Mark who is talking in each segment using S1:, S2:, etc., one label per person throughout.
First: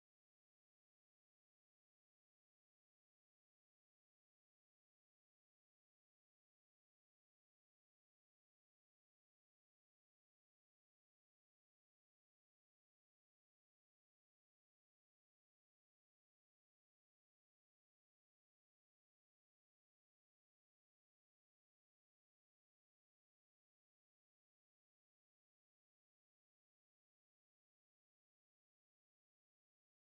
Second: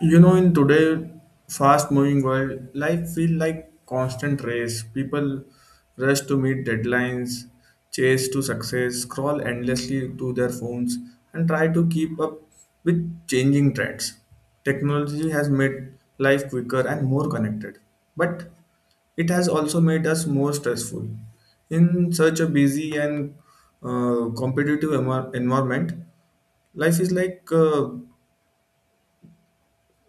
S1: In today fast-moving world, life feels like constant race. People rush to meet deadlines, chase to success, scroll endlessly to their phones, and try to keep up with changing trends. Technology has made life quicker and more connected, but it has also made us more stressful. In such a busy and competitive environment, life is like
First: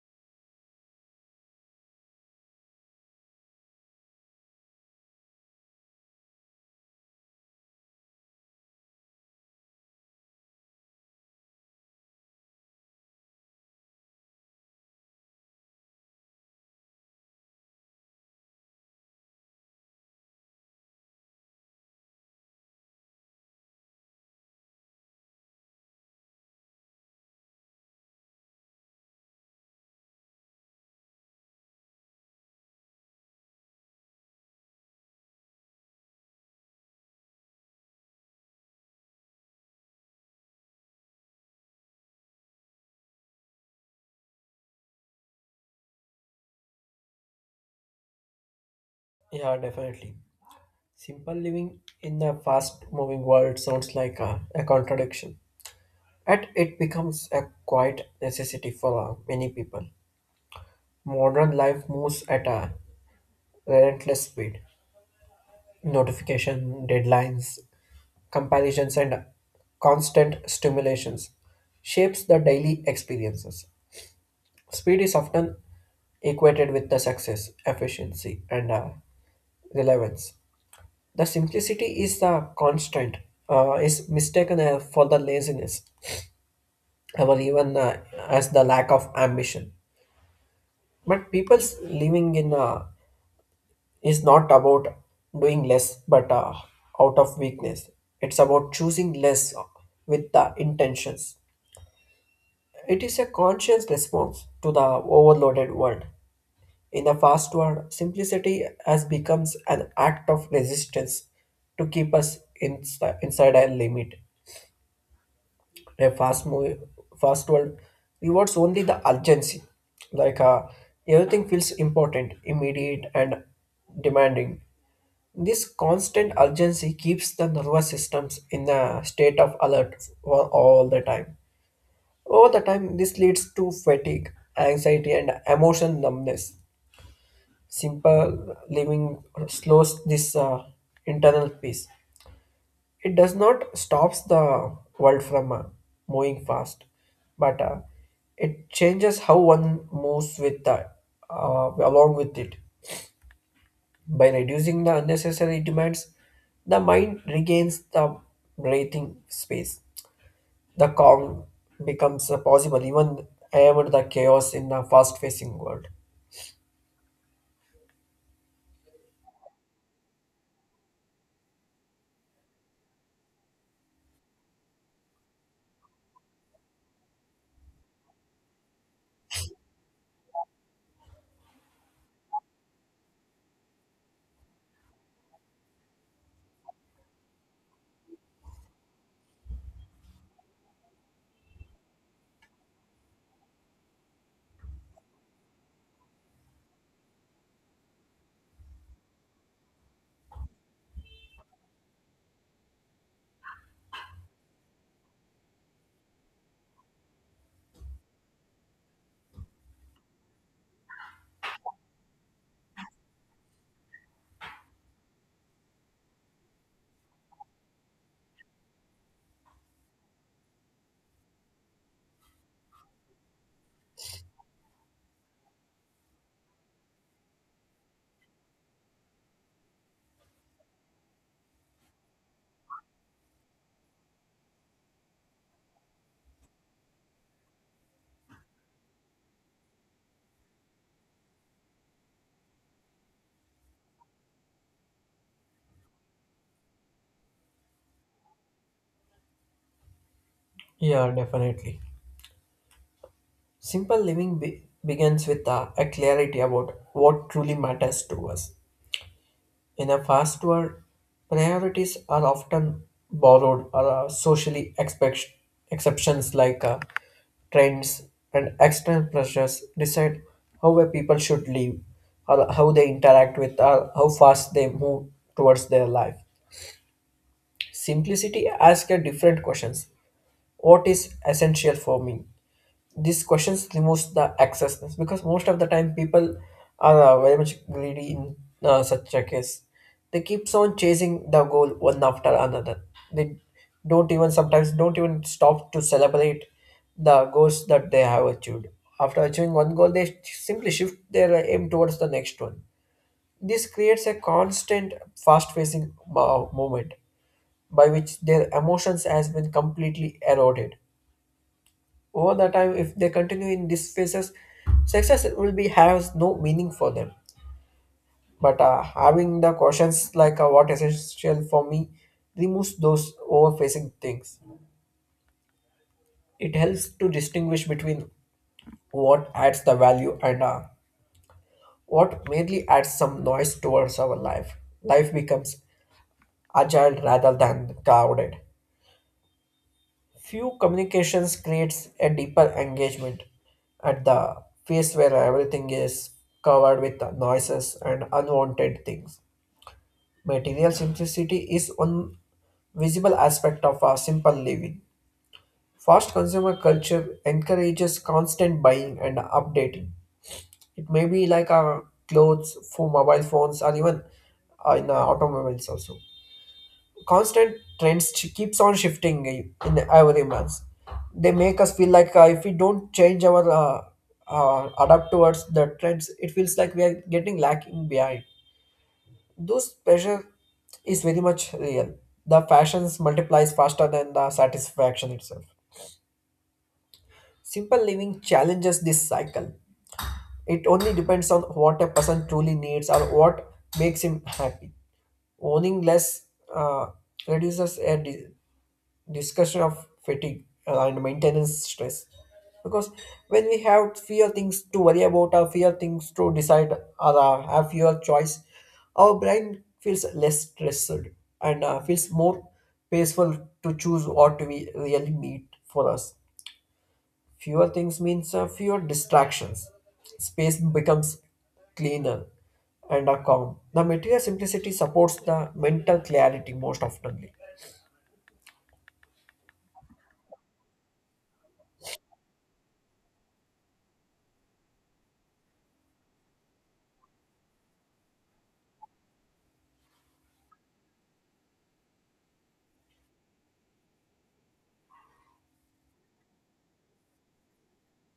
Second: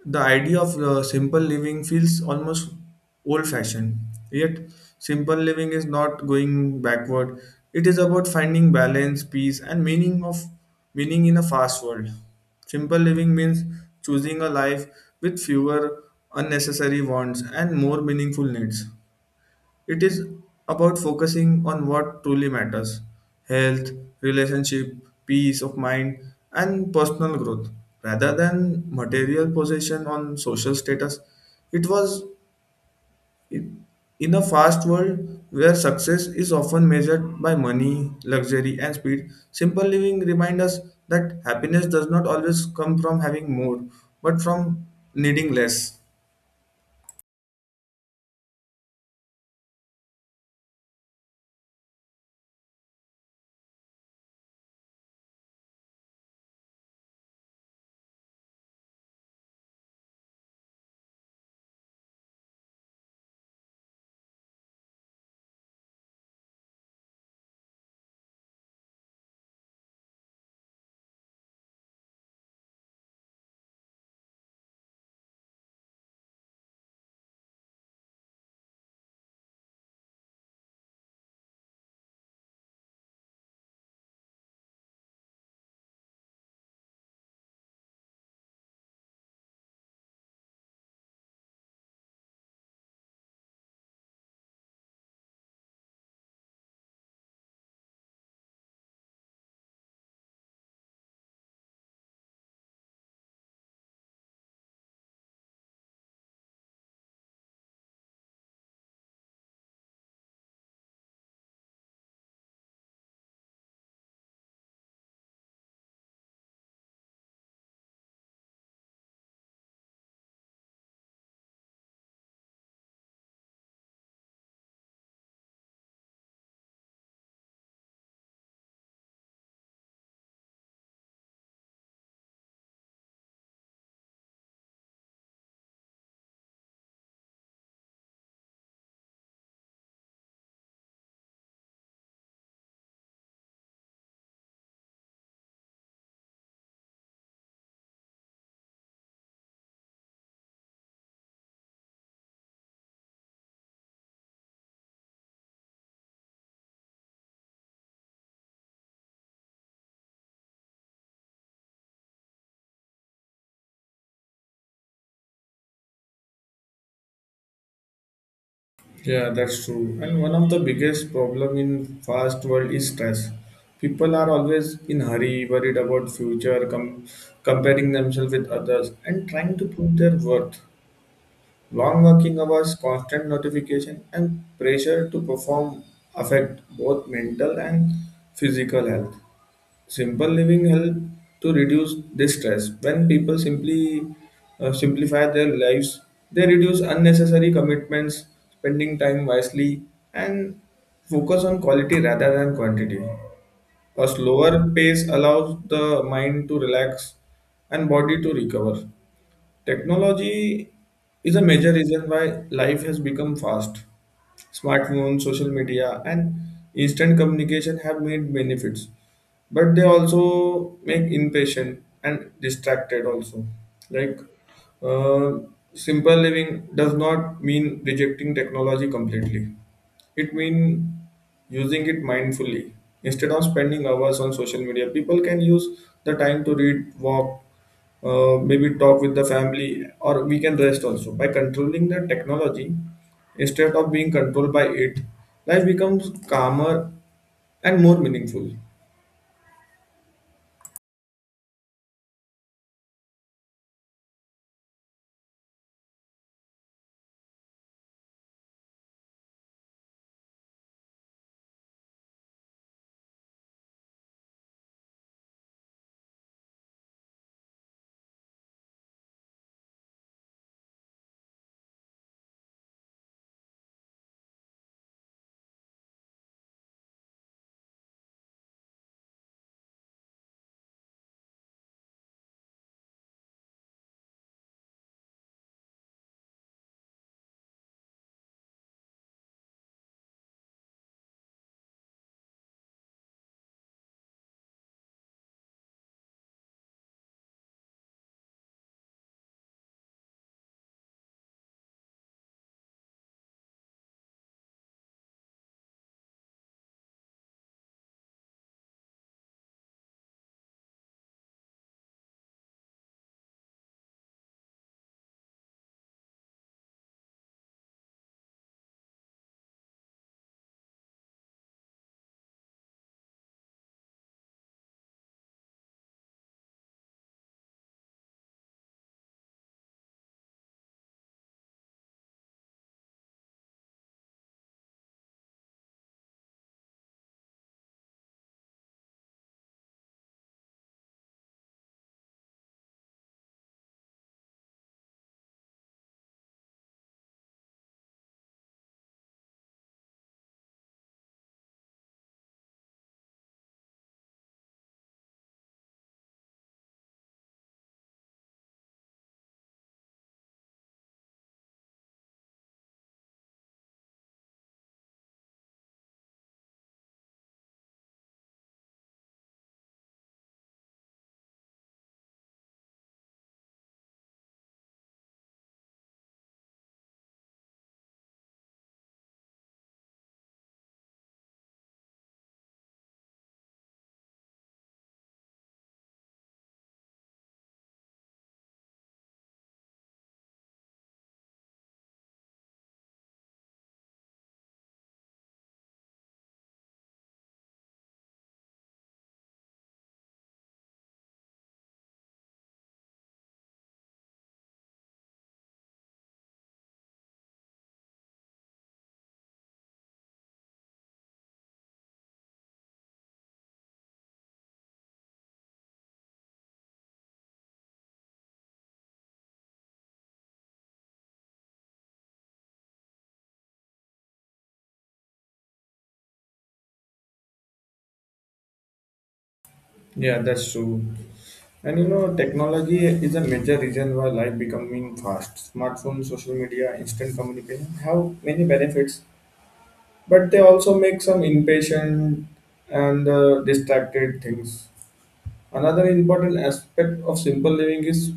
S1: the idea of simple living feels almost old fashioned. Yet, simple living is not going backward. It is about finding balance, peace, and meaning in a fast world. Simple living means choosing a life with fewer unnecessary wants and more meaningful needs. It is about focusing on what truly matters: health, relationship, peace of mind, and personal growth rather than material possession on social status. It was in a fast world where success is often measured by money, luxury, and speed. Simple living reminds us that happiness does not always come from having more, but from needing less.
S2: Yeah, definitely. Simple living in a fast moving world sounds like a contradiction. Yet it becomes a quiet necessity for many people. Modern life moves at a relentless speed. Notification, deadlines, comparisons, and constant stimulations shapes the daily experiences. Speed is often equated with the success, efficiency, and relevance. The simplicity is the constant, is mistaken for the laziness, or even as the lack of ambition. But people's living in is not about doing less, but out of weakness. It's about choosing less with the intentions. It is a conscious response to the overloaded world. In the fast world, simplicity has becomes an act of resistance to keep us inside a limit. A fast movie fast world rewards only the urgency like uh, everything feels important immediate and demanding. This constant urgency keeps the nervous systems in the state of alert for all the time. Over the time this leads to fatigue, anxiety and emotional numbness. Simple living slows this internal peace. It does not stops the world from moving fast, but it changes how one moves with the along with it. By reducing the unnecessary demands the mind regains the breathing space. The calm becomes possible even amid the chaos in the fast facing world.
S1: Yeah, that's true. And one of the biggest problem in fast world is stress. People are always in hurry, worried about future, comparing themselves with others, and trying to prove their worth. Long working hours, constant notification, and pressure to perform affect both mental and physical health. Simple living help to reduce this stress. When people simply simplify their lives, they reduce unnecessary commitments, spending time wisely, and focus on quality rather than quantity. A slower pace allows the mind to relax and body to recover. Technology is a major reason why life has become fast. Smartphones, social media, and instant communication have made benefits, but they also make impatient and distracted. Also, like uh, simple living does not mean rejecting technology completely. It means using it mindfully. Instead of spending hours on social media, people can use the time to read, walk, maybe talk with the family, or we can rest also. By controlling the technology instead of being controlled by it, life becomes calmer and more meaningful.
S2: Yeah, definitely. Simple living begins with a clarity about what truly matters to us. In a fast world, priorities are often borrowed or are socially exceptions trends and external pressures decide how a people should live or how they interact with or how fast they move towards their life. Simplicity asks a different questions. What is essential for me? These questions removes the accessness because most of the time people are very much greedy in such a case. They keeps on chasing the goal one after another. They don't even stop to celebrate the goals that they have achieved. After achieving one goal they simply shift their aim towards the next one. This creates a constant fast facing movement by which their emotions has been completely eroded. Over the time, if they continue in these phases, success will be has no meaning for them. But having the questions like what essential for me removes those overfacing things. It helps to distinguish between what adds the value and what merely adds some noise towards our life. Life becomes agile rather than crowded. Few communications creates a deeper engagement at the phase where everything is covered with noises and unwanted things. Material simplicity is one visible aspect of our simple living. Fast consumer culture encourages constant buying and updating. It may be like our clothes for mobile phones or even in automobiles also. Constant trends keeps on shifting in every month. They make us feel like if we don't change our adapt towards the trends, it feels like we are getting lacking behind. Those pressure is very much real. The fashions multiplies faster than the satisfaction itself. Simple living challenges this cycle. It only depends on what a person truly needs or what makes him happy. Owning less uh, reduces a discussion of fatigue and maintenance stress because when we have fewer things to worry about or fewer things to decide or have fewer choice, our brain feels less stressed and feels more peaceful to choose what we really need for us. Fewer things means fewer distractions. Space becomes cleaner and calm. The material simplicity supports the mental clarity most often.
S1: Yeah, that's true. And technology is a major reason why life becoming fast. Smartphones, social media, instant communication have many benefits, but they also make some impatient and distracted things. Another important aspect of simple living is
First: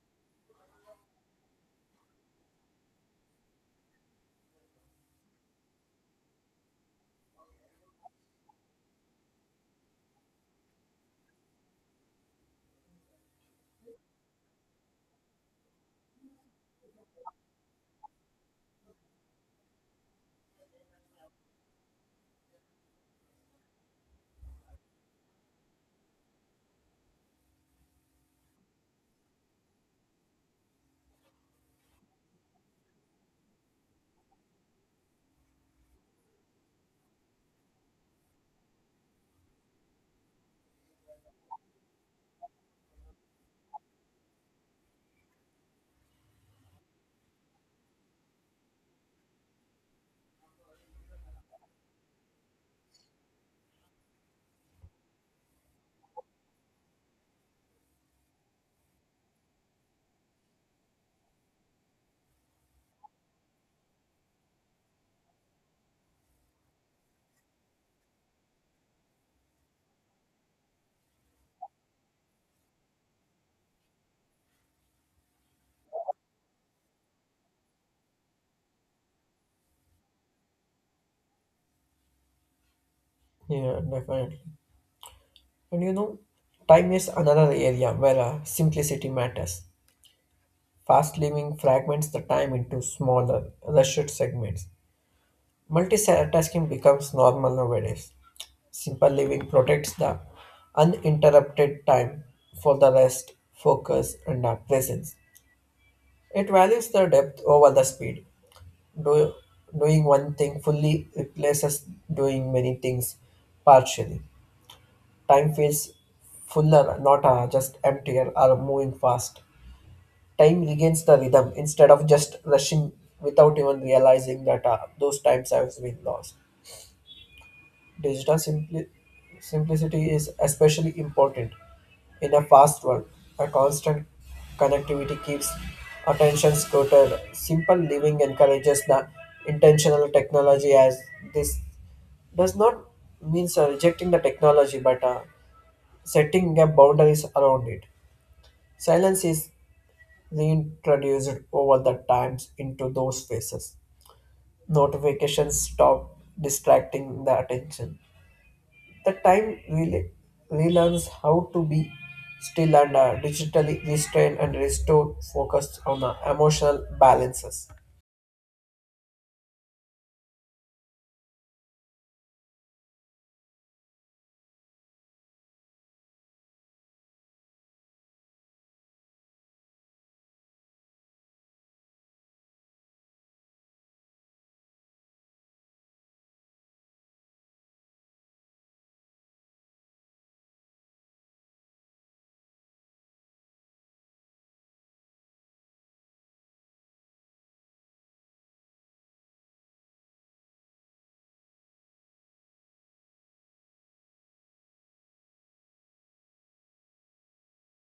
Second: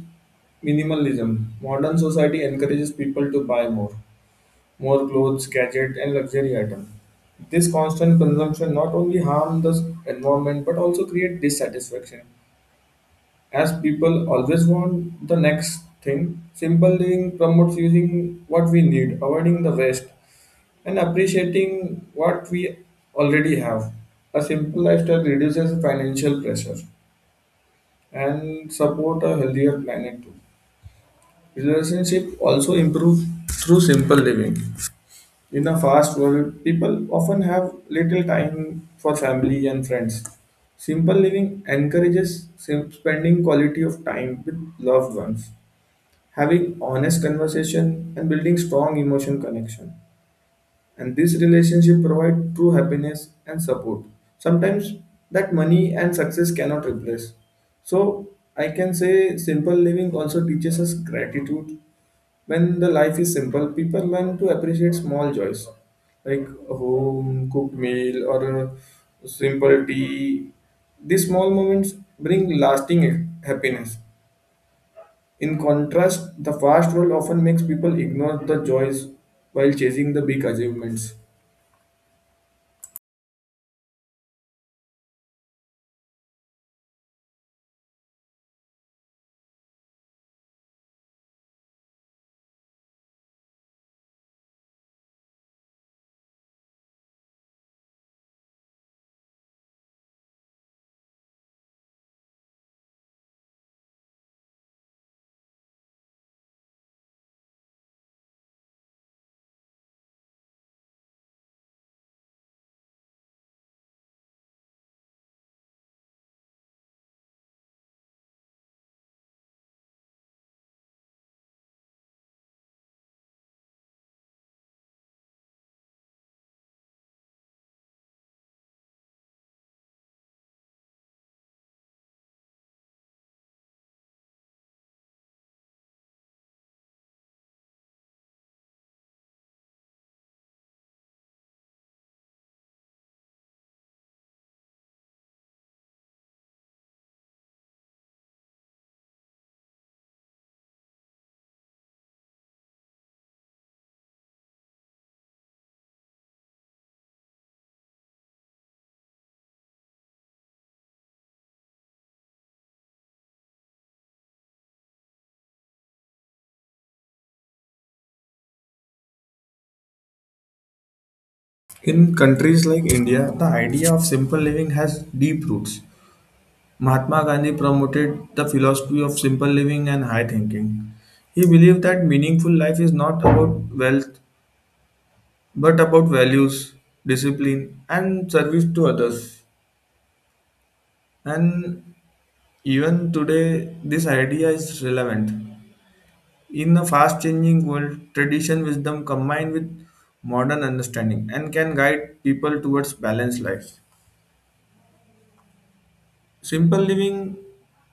S1: minimalism. Modern society encourages people to buy more clothes, gadgets, and luxury items. This constant consumption not only harms the environment but also creates dissatisfaction, as people always want the next thing. Simple living promotes using what we need, avoiding the waste, and appreciating what we already have. A simple lifestyle reduces financial pressure and support a healthier planet too. Relationship also improve through simple living. In a fast world, people often have little time for family and friends. Simple living encourages spending quality of time with loved ones, having honest conversation and building strong emotion connection. And this relationship provide true happiness and support. Sometimes that money and success cannot replace. So I can say simple living also teaches us gratitude. When the life is simple, people learn to appreciate small joys like a home cooked meal or a simple tea. These small moments bring lasting happiness. In contrast, the fast world often makes people ignore the joys while chasing the big achievements.
S2: Yeah, definitely. And you know, time is another area where simplicity matters. Fast living fragments the time into smaller, rushed segments. Multitasking becomes normal nowadays. Simple living protects the uninterrupted time for the rest, focus, and presence. It values the depth over the speed. Do, Doing one thing fully replaces doing many things partially. Time feels fuller, not just emptier or moving fast. Time regains the rhythm instead of just rushing without even realizing that those times have been lost. Digital simplicity is especially important in a fast world. A constant connectivity keeps attention scattered. Simple living encourages the intentional technology as this does not mean rejecting the technology but setting up boundaries around it. Silence is reintroduced over the times into those faces. Notifications stop distracting the attention. The time really relearns how to be still and digitally restrained and restored focus on the emotional balances.
S1: In countries like India, the idea of simple living has deep roots. Mahatma Gandhi promoted the philosophy of simple living and high thinking. He believed that meaningful life is not about wealth but about values, discipline, and service to others. And even today, this idea is relevant. In a fast changing world, tradition wisdom combined with modern understanding and can guide people towards balanced lives. Simple living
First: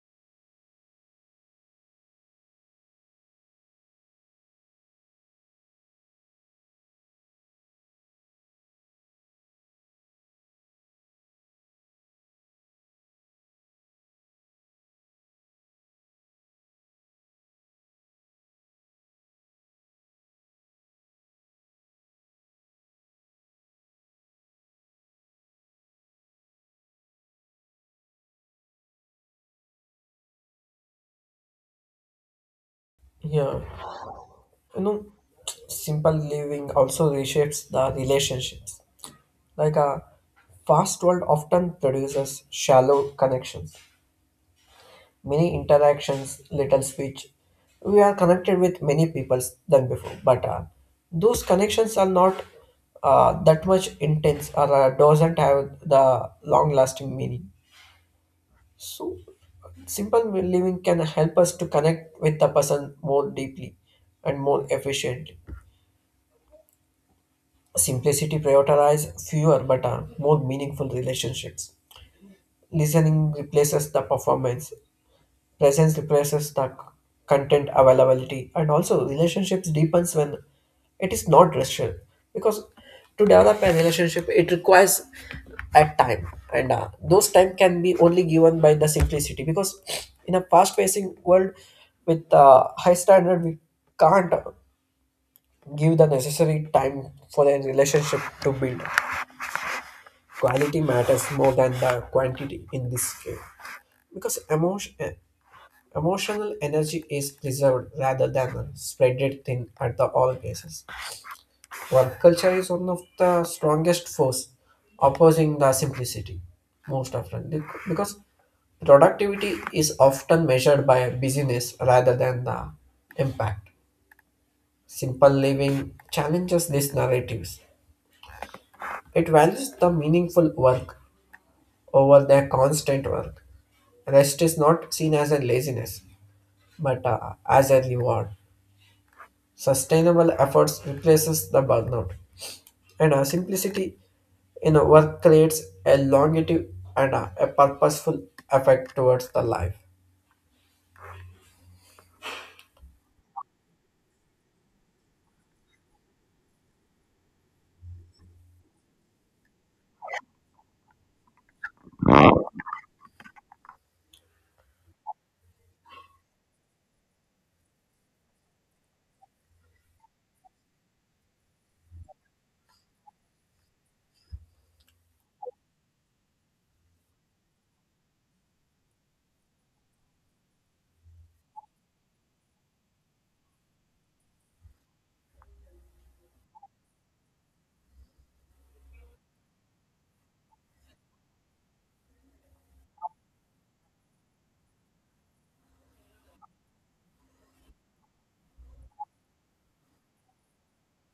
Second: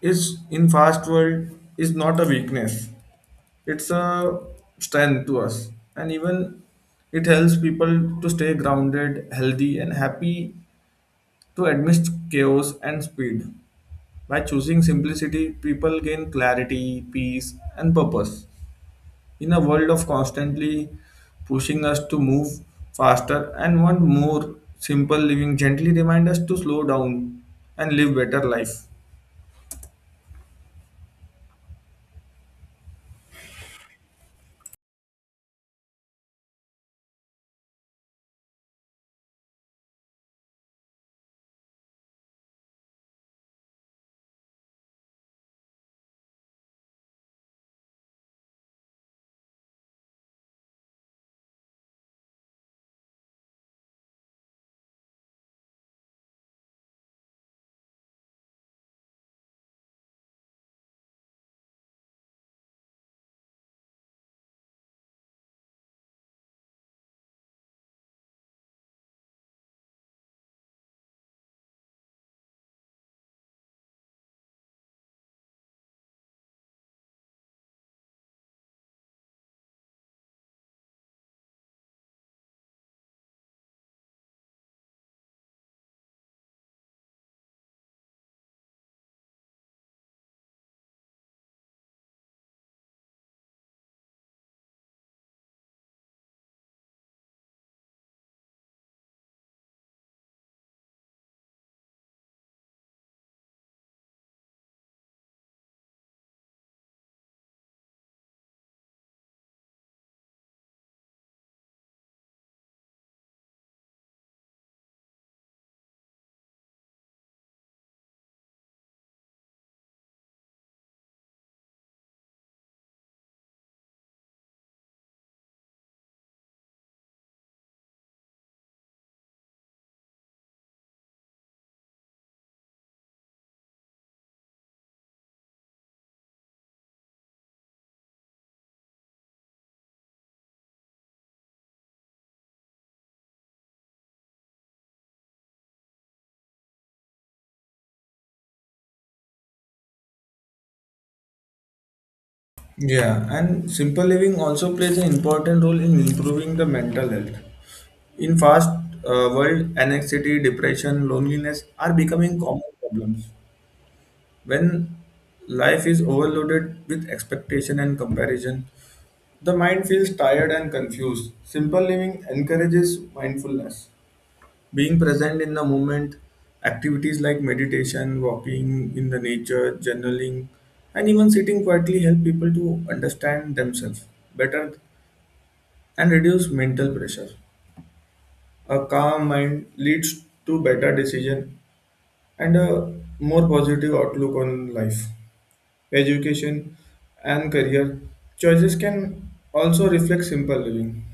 S1: is in fast world is not a weakness. It's a strength to us. And even it helps people to stay grounded, healthy and happy to amidst chaos and speed. By choosing simplicity, people gain clarity, peace, and purpose. In a world of constantly pushing us to move faster and want more, simple living gently remind us to slow down and live better life.
S2: Yeah, you know, simple living also reshapes the relationships. Like a fast world often produces shallow connections, many interactions, little speech. We are connected with many people than before, but those connections are not that much intense or doesn't have the long-lasting meaning. So, simple living can help us to connect with the person more deeply and more efficiently. Simplicity prioritizes fewer but more meaningful relationships. Listening replaces the performance. Presence replaces the content availability, and also relationships deepens when it is not rational. Because to develop a relationship, it requires a time, and those time can be only given by the simplicity. Because in a fast-pacing world with high standard, we can't give the necessary time for a relationship to build. Quality matters more than the quantity in this case because emotional energy is preserved rather than spread thin at the all places. Work culture is one of the strongest force opposing the simplicity most often because productivity is often measured by busyness rather than the impact. Simple living challenges these narratives. It values the meaningful work over their constant work. Rest is not seen as a laziness, but as a reward. Sustainable efforts replaces the burnout, and a simplicity in a work creates a longevity and a purposeful effect towards the life.
S1: Yeah, and simple living also plays an important role in improving the mental health. In fast world, anxiety, depression, loneliness are becoming common problems. When life is overloaded with expectation and comparison, the mind feels tired and confused. Simple living encourages mindfulness, being present in the moment. Activities like meditation, walking in the nature, journaling, and even sitting quietly help people to understand themselves better and reduce mental pressure. A calm mind leads to better decision and a more positive outlook on life. Education, and career choices can also reflect simple living.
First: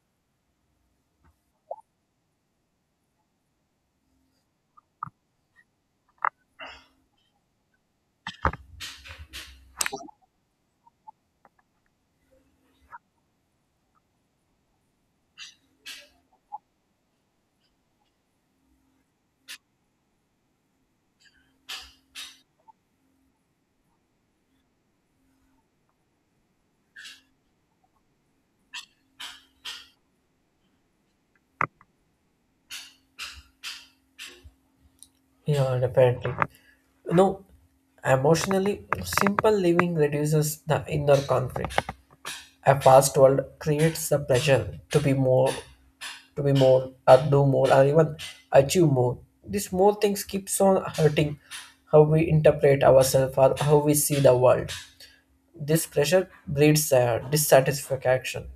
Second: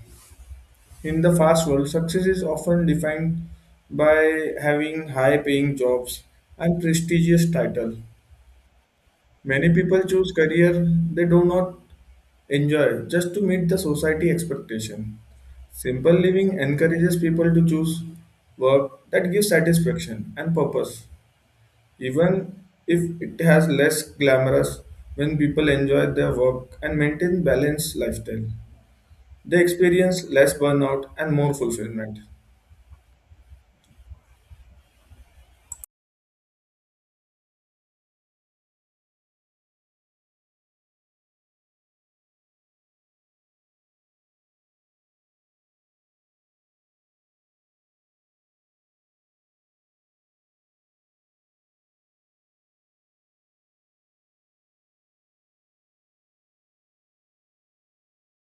S1: In the fast world, success is often defined by having high paying jobs and prestigious titles. Many people choose career they do not enjoy just to meet the society expectation. Simple living encourages people to choose work that gives satisfaction and purpose even if it has less glamorous. When people enjoy their work and maintain balanced lifestyle, they experience less burnout and more fulfillment.
S2: Yeah, definitely. You know, emotionally, simple living reduces the inner conflict. A fast world creates the pressure to be more, or do more, or even achieve more. These more things keeps on hurting how we interpret ourselves or how we see the world. This pressure breeds dissatisfaction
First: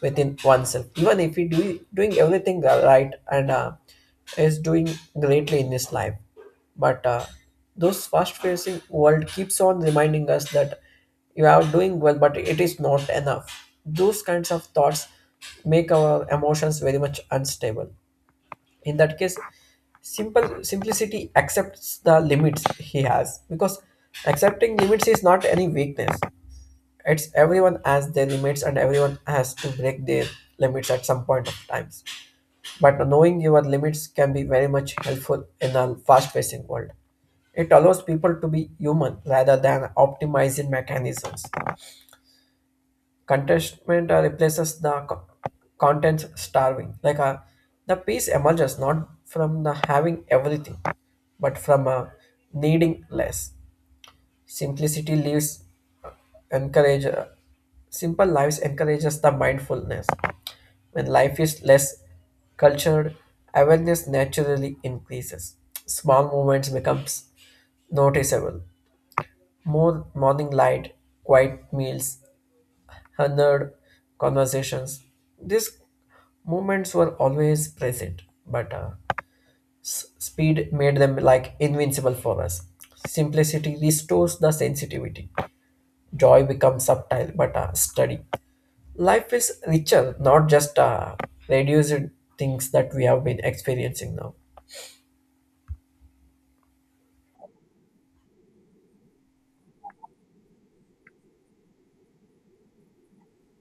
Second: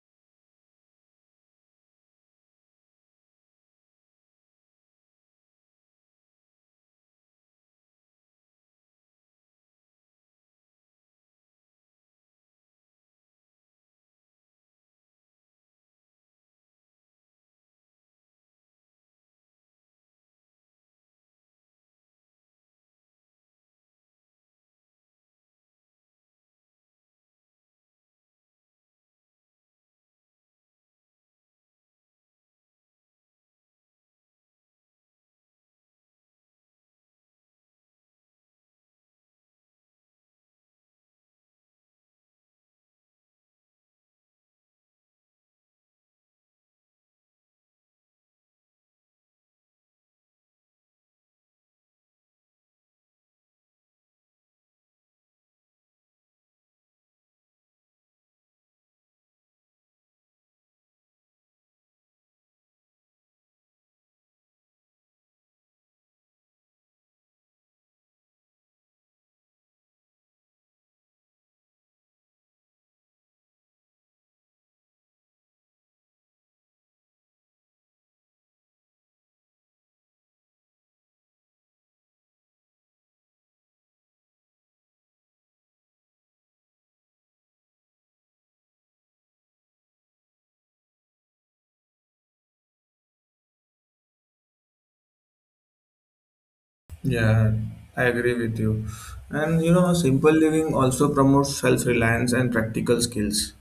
S2: within oneself, even if he doing everything right and is doing greatly in his life. But those fast-paced world keeps on reminding us that you are doing well, but it is not enough. Those kinds of thoughts make our emotions very much unstable. In that case, simple simplicity accepts the limits he has because accepting limits is not any weakness. It's everyone has their limits and everyone has to break their limits at some point of times. But knowing your limits can be very much helpful in a fast-paced world. It allows people to be human rather than optimizing mechanisms. Contentment replaces the content starving. Like the peace emerges not from the having everything, but from needing less. Simplicity leaves encourage Simple lives encourages the mindfulness. When life is less cultured, awareness naturally increases. Small movements becomes noticeable, more morning light, quiet meals, honored conversations. These moments were always present, but speed made them like invincible for us. Simplicity restores the sensitivity. Joy becomes subtle but steady. Life is richer, not just reduced things that we have been experiencing now.
S1: Yeah, I agree with you. And simple living also promotes self-reliance and practical skills.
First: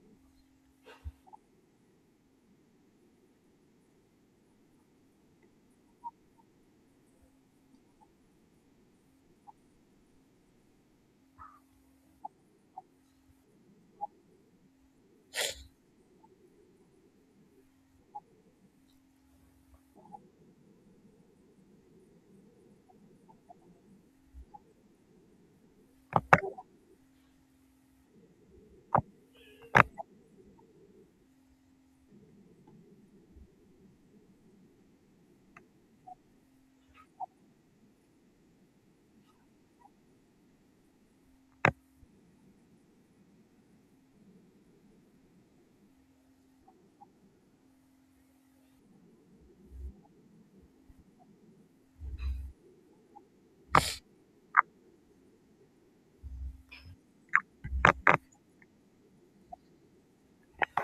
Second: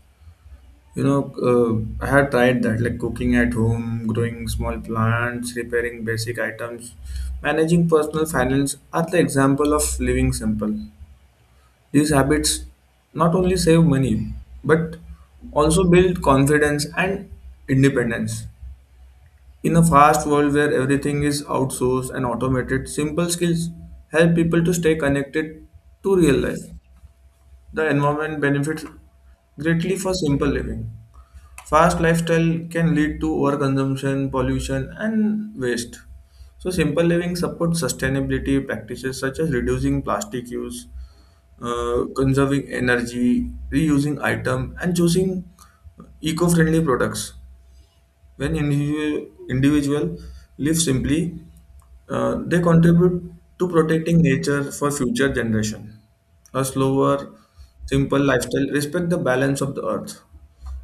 S1: You know, uh, I have tried that, like cooking at home, growing small plants, repairing basic items, managing personal finance are the example of living simple. These habits not only save money, but also build confidence and independence. In a fast world where everything is outsourced and automated, simple skills help people to stay connected to real life. The environment benefits greatly for simple living. Fast lifestyle can lead to overconsumption, pollution, and waste. So, simple living supports sustainability practices such as reducing plastic use, conserving energy, reusing item, and choosing eco-friendly products. When individual live simply, they contribute to protecting nature for future generation. A slower, simple lifestyle respect the balance of the earth.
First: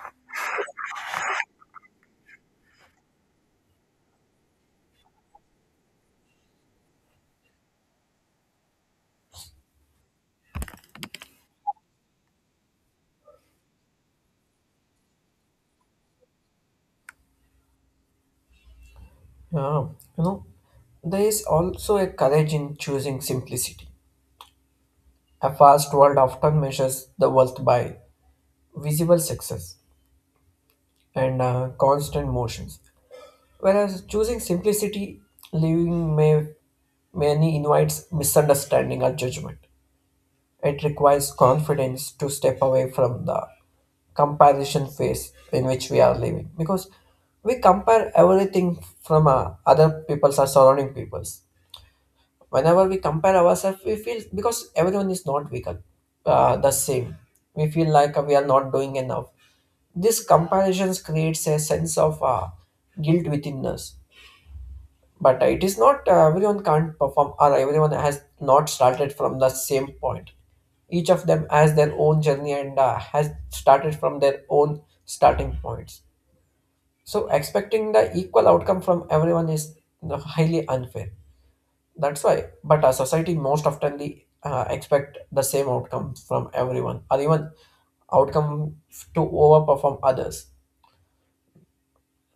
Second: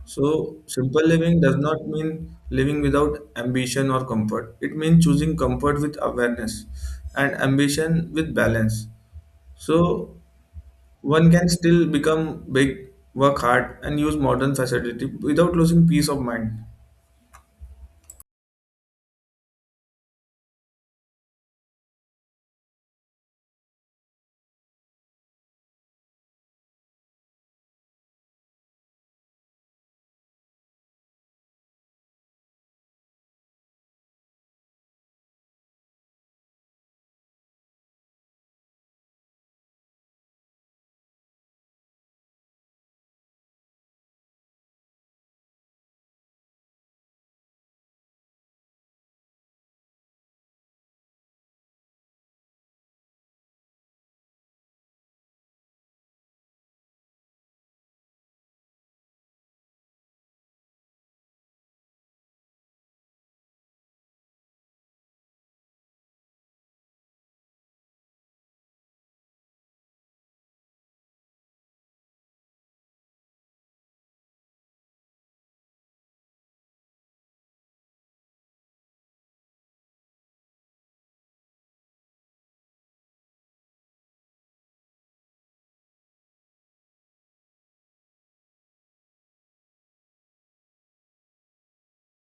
S1: So, simple living does not mean living without ambition or comfort. It means choosing comfort with awareness and ambition with balance. So, one can still become big, work hard, and use modern facility without losing peace of mind.
S2: Yeah, you know, there is also a courage in choosing simplicity. A fast world often measures the worth by visible success and constant motions, whereas choosing simplicity, living may many invites misunderstanding or judgment. It requires confidence to step away from the comparison phase in which we are living because we compare everything from other people's or surrounding people's. Whenever we compare ourselves, we feel because everyone is not equal, the same. We feel like we are not doing enough. This comparisons creates a sense of guilt within us but it is not everyone can't perform or everyone has not started from the same point. Each of them has their own journey and has started from their own starting points. So expecting the equal outcome from everyone is you know, highly unfair. That's why, but society most often expect the same outcome from everyone or even outcome to overperform others.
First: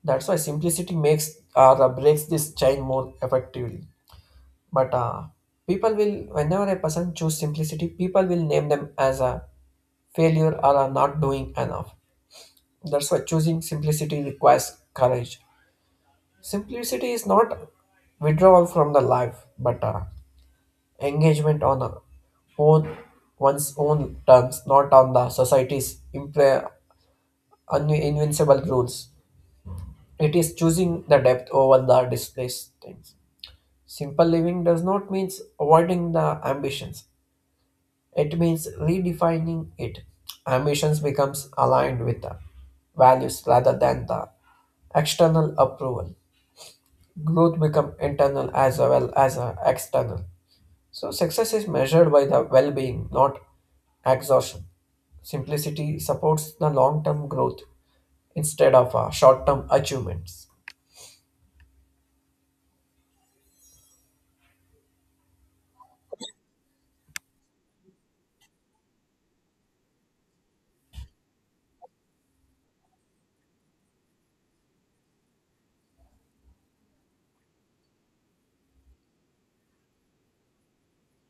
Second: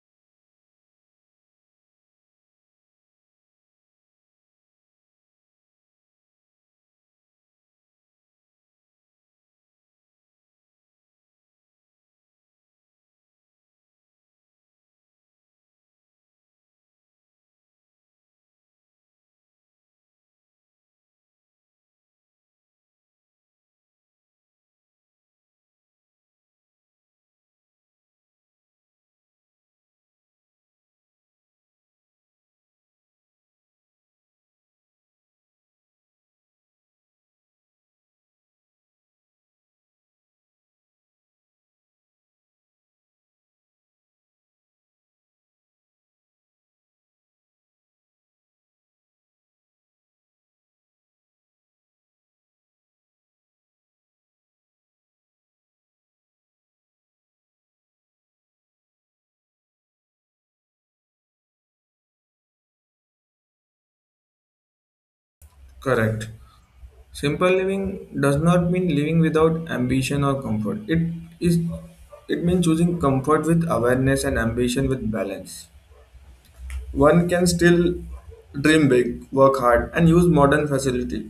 S2: That's why simplicity makes or breaks this chain more effectively. But People will, whenever a person choose simplicity people will name them as a failure or a not doing enough. That's why choosing simplicity requires courage. Simplicity is not withdrawal from the life but engagement on a own one's own terms, not on the society's invincible rules. It is choosing the depth over the displaced things. Simple living does not mean avoiding the ambitions. It means redefining it. Ambitions becomes aligned with the values rather than the external approval. Growth become internal as well as external. So success is measured by the well-being, not exhaustion. Simplicity supports the long-term growth instead of short-term achievements.
S1: Correct. Simple living does not mean living without ambition or comfort. Is it means choosing comfort with awareness and ambition with balance. One can still dream big, work hard, and use modern facility,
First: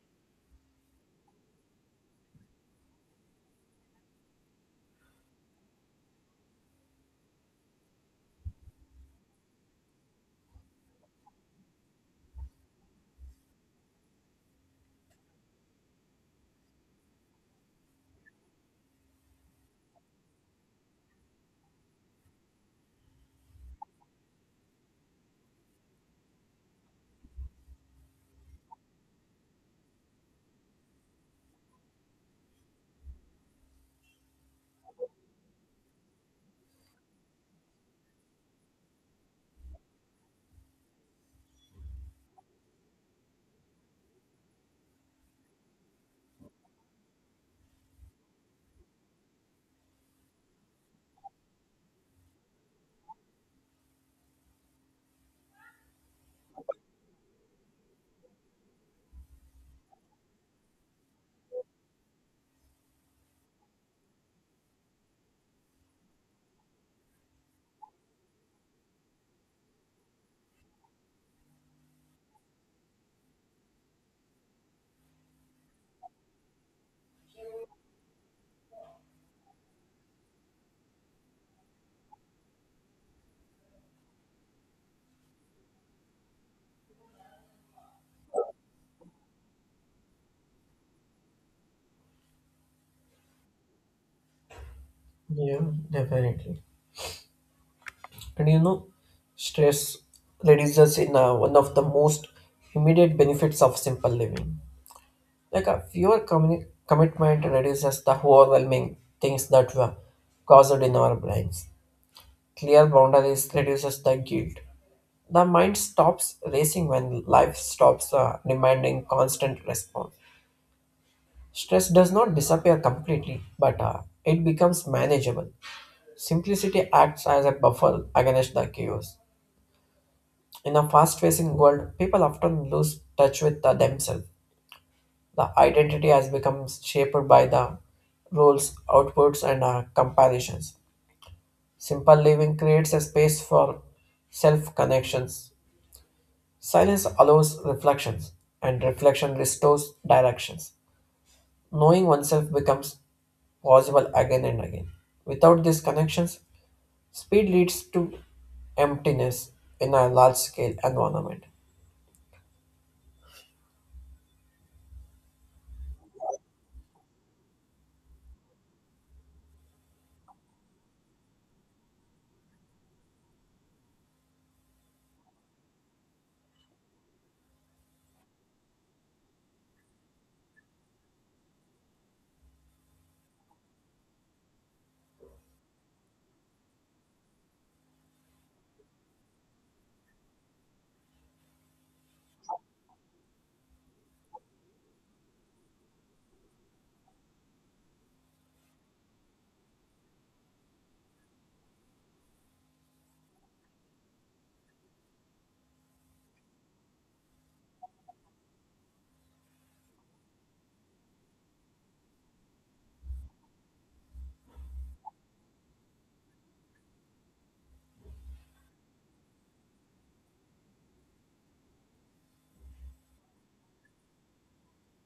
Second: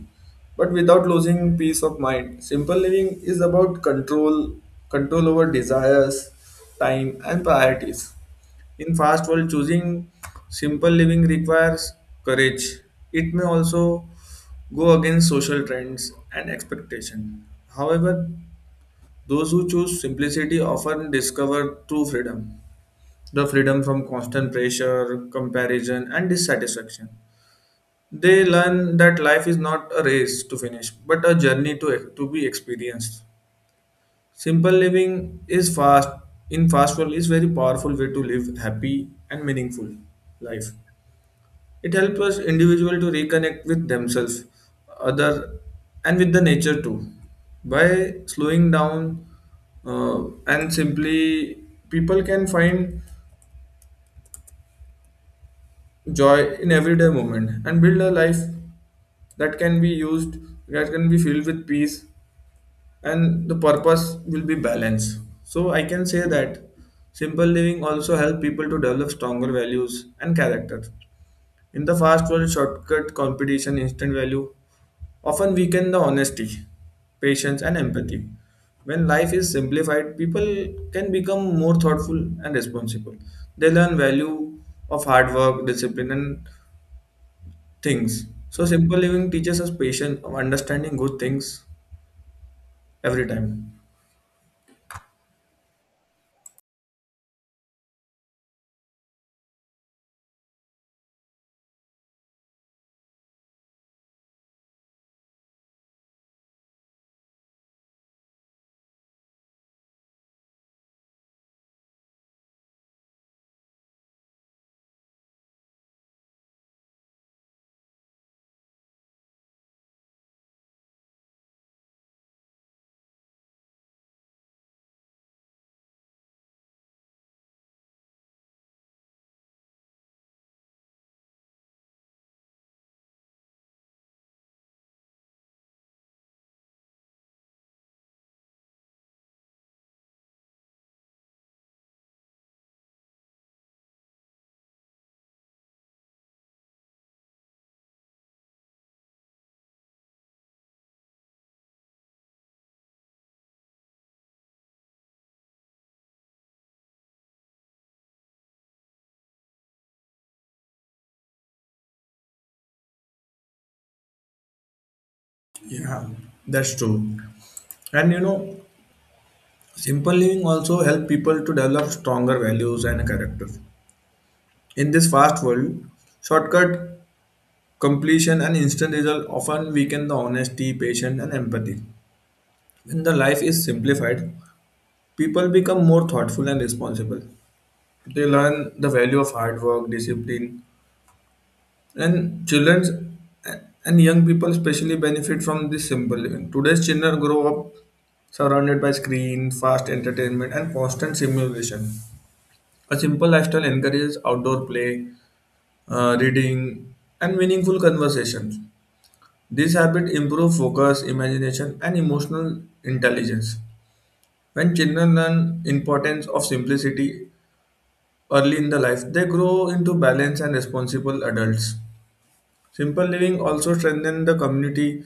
S1: but without losing peace of mind. Simple living is about control, control over desires, time, and priorities. In fast world, choosing simple living requires courage. It may also go against social trends and expectation. However, those who choose simplicity often discover true freedom, the freedom from constant pressure, comparison, and dissatisfaction. They learn that life is not a race to finish, but a journey to be experienced. Simple living in fast world is very powerful way to live happy and meaningful life. It helps us individual to reconnect with themselves, other, and with the nature too. By slowing down and simply, people can find joy in everyday moment and build a life that can be used that can be filled with peace and the purpose will be balance. So I can say that simple living also help people to develop stronger values and character. In the fast world, shortcut, competition, instant value often weaken the honesty, patience, and empathy. When life is simplified, people can become more thoughtful and responsible. They learn value of hard work, discipline, and things. So simple living teaches us patience of understanding good things every time.
S2: Yeah, definitely. And you know, stress reduces in one of the most immediate benefits of simple living. Like a fewer commitment reduces the overwhelming things that were caused in our brains. Clear boundaries reduces the guilt. The mind stops racing when life stops demanding constant response. Stress does not disappear completely, but it becomes manageable. Simplicity acts as a buffer against the chaos. In a fast-facing world, people often lose touch with themselves. The identity has become shaped by the roles, outputs, and comparisons. Simple living creates a space for self connections. Silence allows reflections, and reflection restores directions. Knowing oneself becomes possible again and again. Without these connections, speed leads to emptiness in a large scale environment.
S1: Yeah, that's true. And simple living also help people to develop stronger values and character. In this fast world, shortcut, completion, and instant result often weaken the honesty, patience, and empathy. When the life is simplified, people become more thoughtful and responsible. They learn the value of hard work, discipline. And children and young people especially benefit from this simple living. Today's children grow up surrounded by screen, fast entertainment, and constant stimulation. A simple lifestyle encourages outdoor play, reading, and meaningful conversations. These habits improve focus, imagination, and emotional intelligence. When children learn importance of simplicity early in the life, they grow into balanced and responsible adults. Simple living also strengthens the community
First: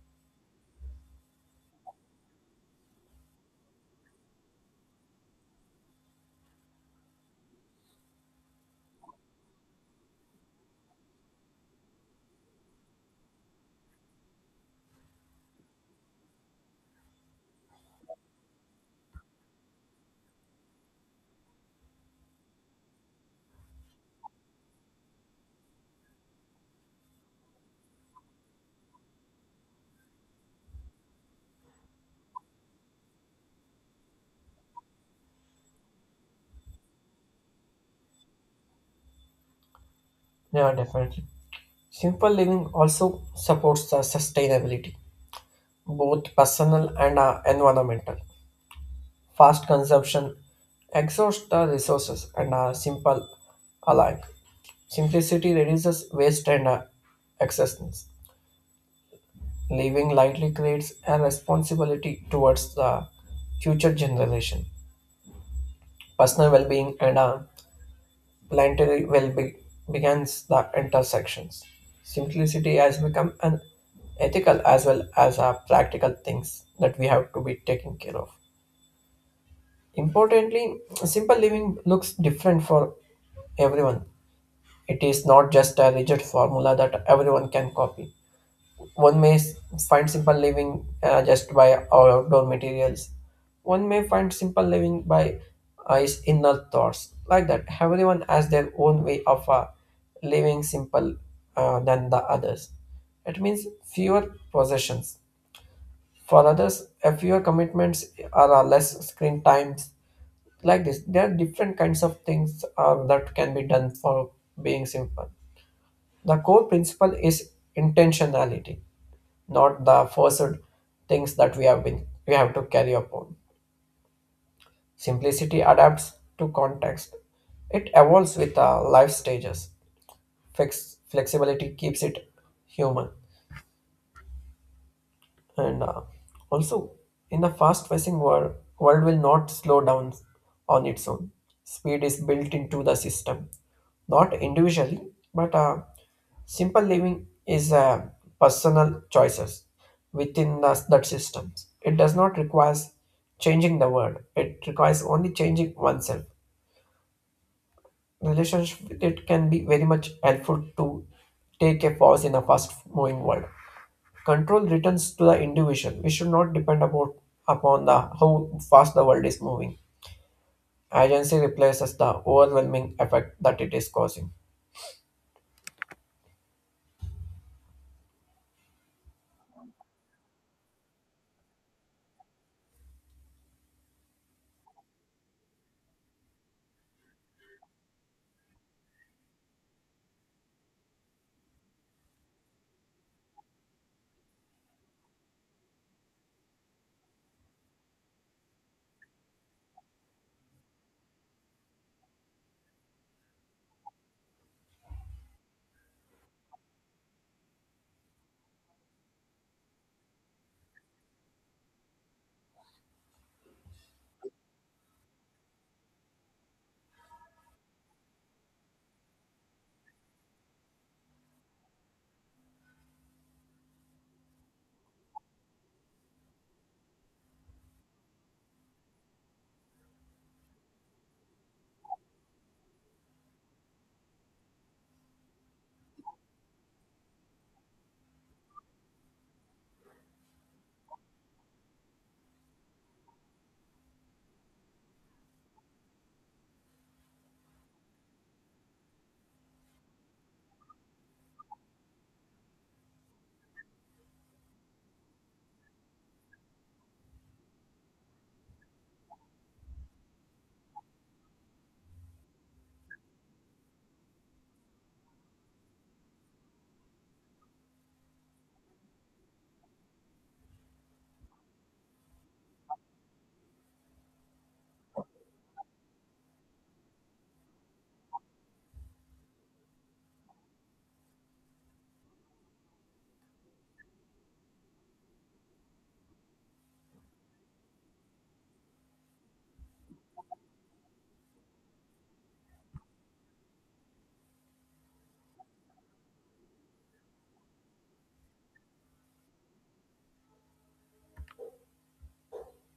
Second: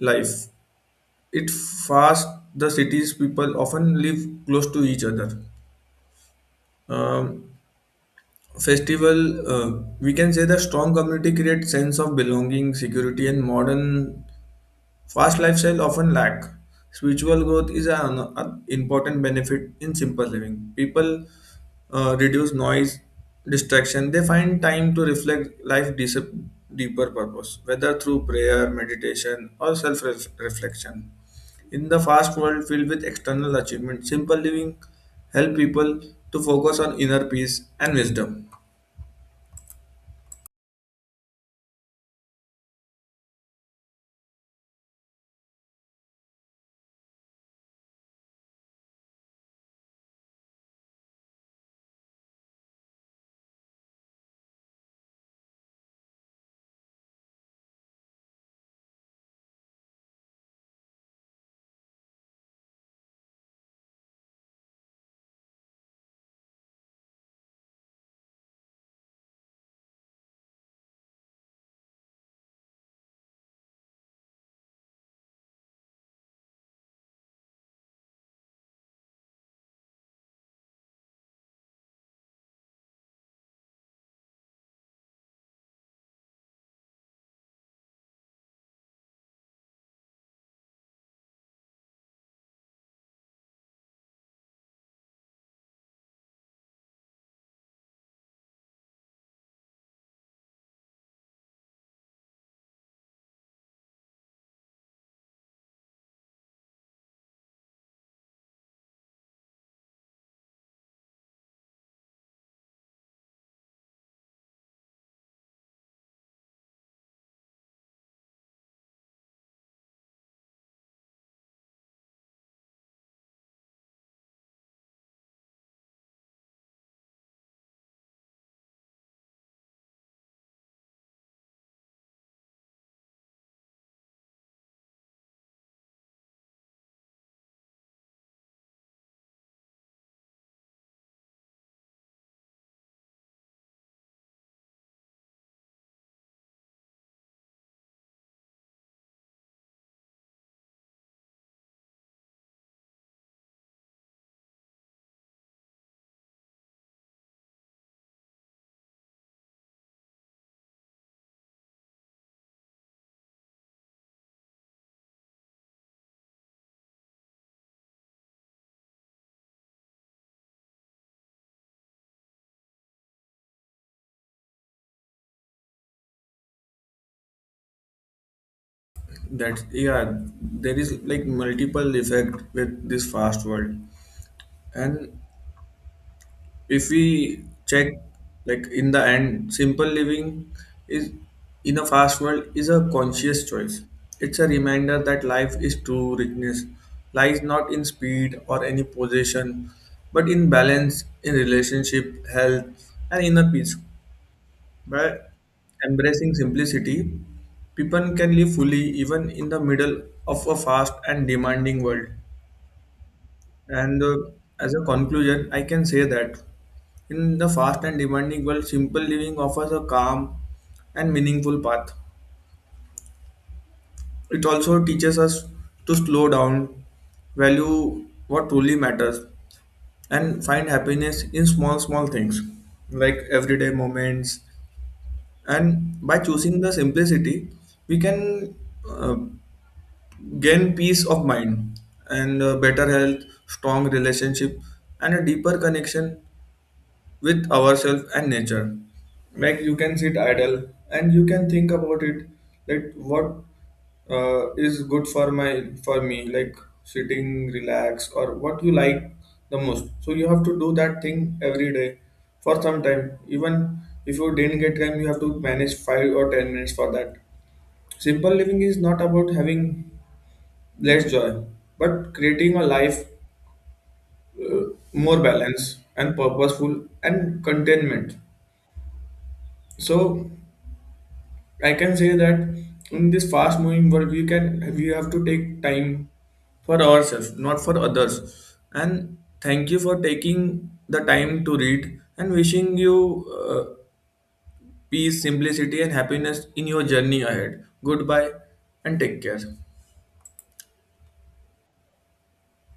S1: life. It fast the city's people often live close to each other. Um, Festival, we can say the strong community creates sense of belonging, security, and modern. Fast lifestyle often lack. Spiritual growth is an important benefit in simple living. People reduce noise, distraction. They find time to reflect life deeper purpose, whether through prayer, meditation, or self-reflection. In the fast world filled with external achievement, simple living help people to focus on inner peace and wisdom.
S2: Yeah, definitely. Simple living also supports the sustainability, both personal and environmental. Fast consumption exhausts the resources and are simple alike. Simplicity reduces waste and excessiveness. Living lightly creates a responsibility towards the future generation. Personal well-being and planetary well-being begins the intersections. Simplicity has become an ethical as well as a practical things that we have to be taking care of. Importantly, simple living looks different for everyone. It is not just a rigid formula that everyone can copy. One may s- find simple living just by outdoor materials. One may find simple living by his inner thoughts. Like that, everyone has their own way of living simple than the others. It means fewer possessions. For others, a fewer commitments are less screen times. Like this there are different kinds of things that can be done for being simple. The core principle is intentionality, not the forced things that we have to carry upon. Simplicity adapts to context. It evolves with life stages. Flexibility keeps it human. And also, in a fast pacing world, world will not slow down on its own. Speed is built into the system, not individually, but simple living is personal choices within that systems. It does not require changing the world. It requires only changing oneself. Relationship with it can be very much helpful to take a pause in a fast moving world. Control returns to the individual. We should not depend upon the how fast the world is moving. Agency replaces the overwhelming effect that it is causing.
S1: That yeah, there is like multiple effect with this fast world. And if we check, like in the end simple living is in a fast world is a conscious choice. It's a reminder that life is true richness lies not in speed or any possession but in balance, in relationship, health, and inner peace. By embracing simplicity, people can live fully even in the middle of a fast and demanding world. And as a conclusion, I can say that in the fast and demanding world, simple living offers a calm and meaningful path. It also teaches us to slow down, value what truly matters, and find happiness in small, small things like everyday moments. And by choosing the simplicity, we can uh, gain peace of mind and better health, strong relationship, and a deeper connection with ourselves and nature. Like you can sit idle and you can think about it, like what is good for me, like sitting, relax, or what you like the most. So you have to do that thing every day for some time. Even if you didn't get time, you have to manage 5 or 10 minutes for that. Simple living is not about having less joy, but creating a life uh, more balanced and purposeful and contentment. So I can say that in this fast moving world we have to take time for ourselves, not for others. And thank you for taking the time to read, and wishing you uh, peace, simplicity, and happiness in your journey ahead. Goodbye and take care.